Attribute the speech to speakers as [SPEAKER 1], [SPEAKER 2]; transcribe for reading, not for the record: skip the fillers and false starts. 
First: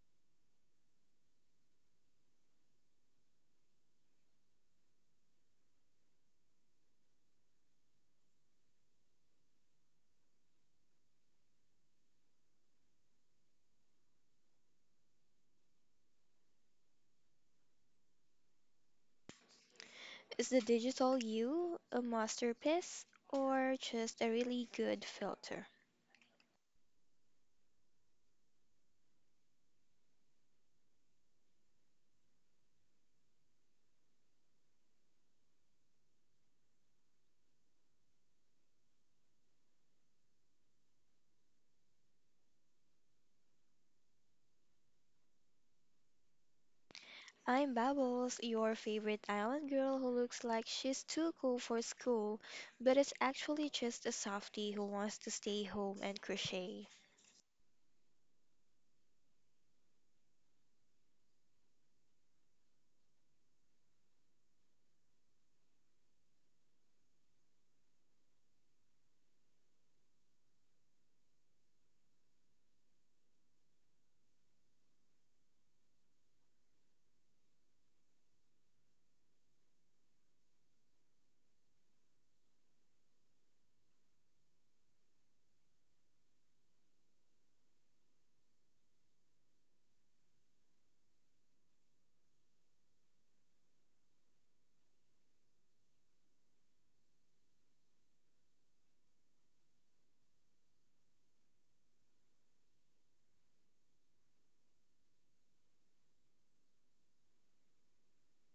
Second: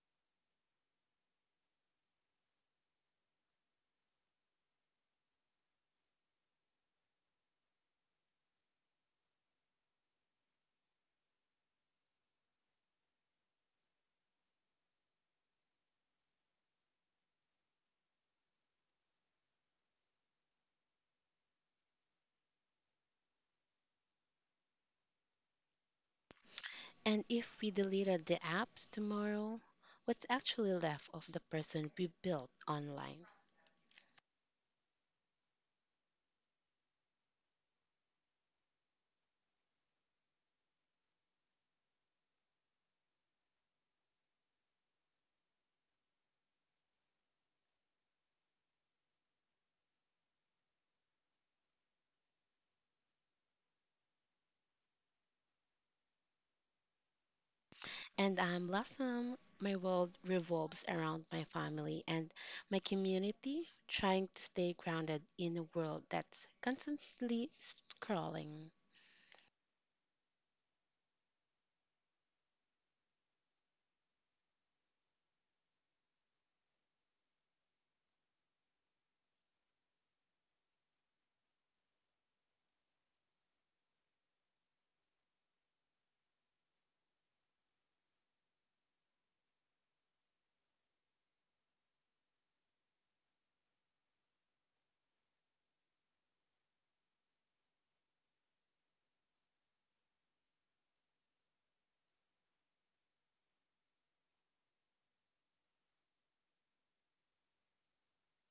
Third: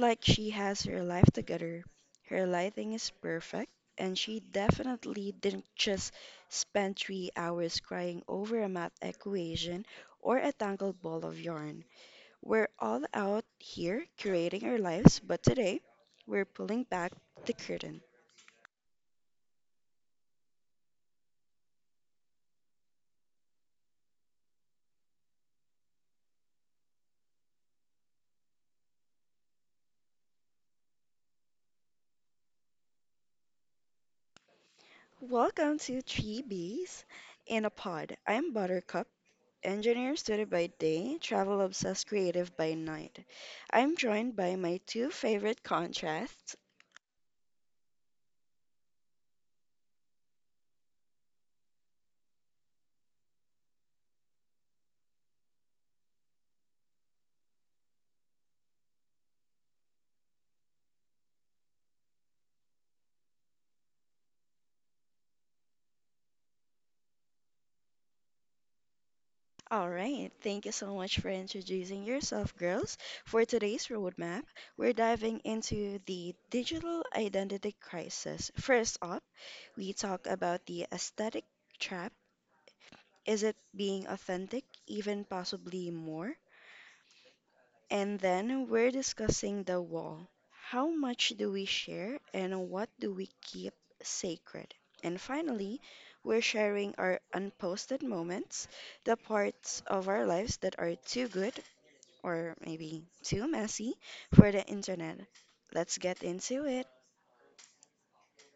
[SPEAKER 1] like she has her life together. Her lighting is perfect, and she definitely didn't just spend 3 hours crying over a math equation or a tangled ball of yarn. We're all out here curating our lives, but today we're pulling back the curtain.
[SPEAKER 2] Is the digital you a masterpiece or just a really good filter?
[SPEAKER 3] And if we deleted the apps tomorrow, what's actually left of the person we built online?
[SPEAKER 1] Welcome to Three Bees in a Pod. I'm Buttercup, engineer student by day, travel obsessed creative by night. I'm joined by my two favorite contrasts.
[SPEAKER 2] I'm Bubbles, your favorite island girl who looks like she's too cool for school, but is actually just a softie who wants to stay home and crochet.
[SPEAKER 3] And I'm Blossom. My world revolves around my family and my community, trying to stay grounded in a world that's constantly scrolling.
[SPEAKER 1] All right, thank you so much for introducing yourself, girls. For today's roadmap, we're diving into the digital identity crisis. First up, we talk about the aesthetic trap. Is it being authentic, even possibly more? And then we're discussing the wall. How much do we share and what do we keep sacred? And finally, we're sharing our unposted moments, the parts of our lives that are too good or maybe too messy for the internet. Let's get into it.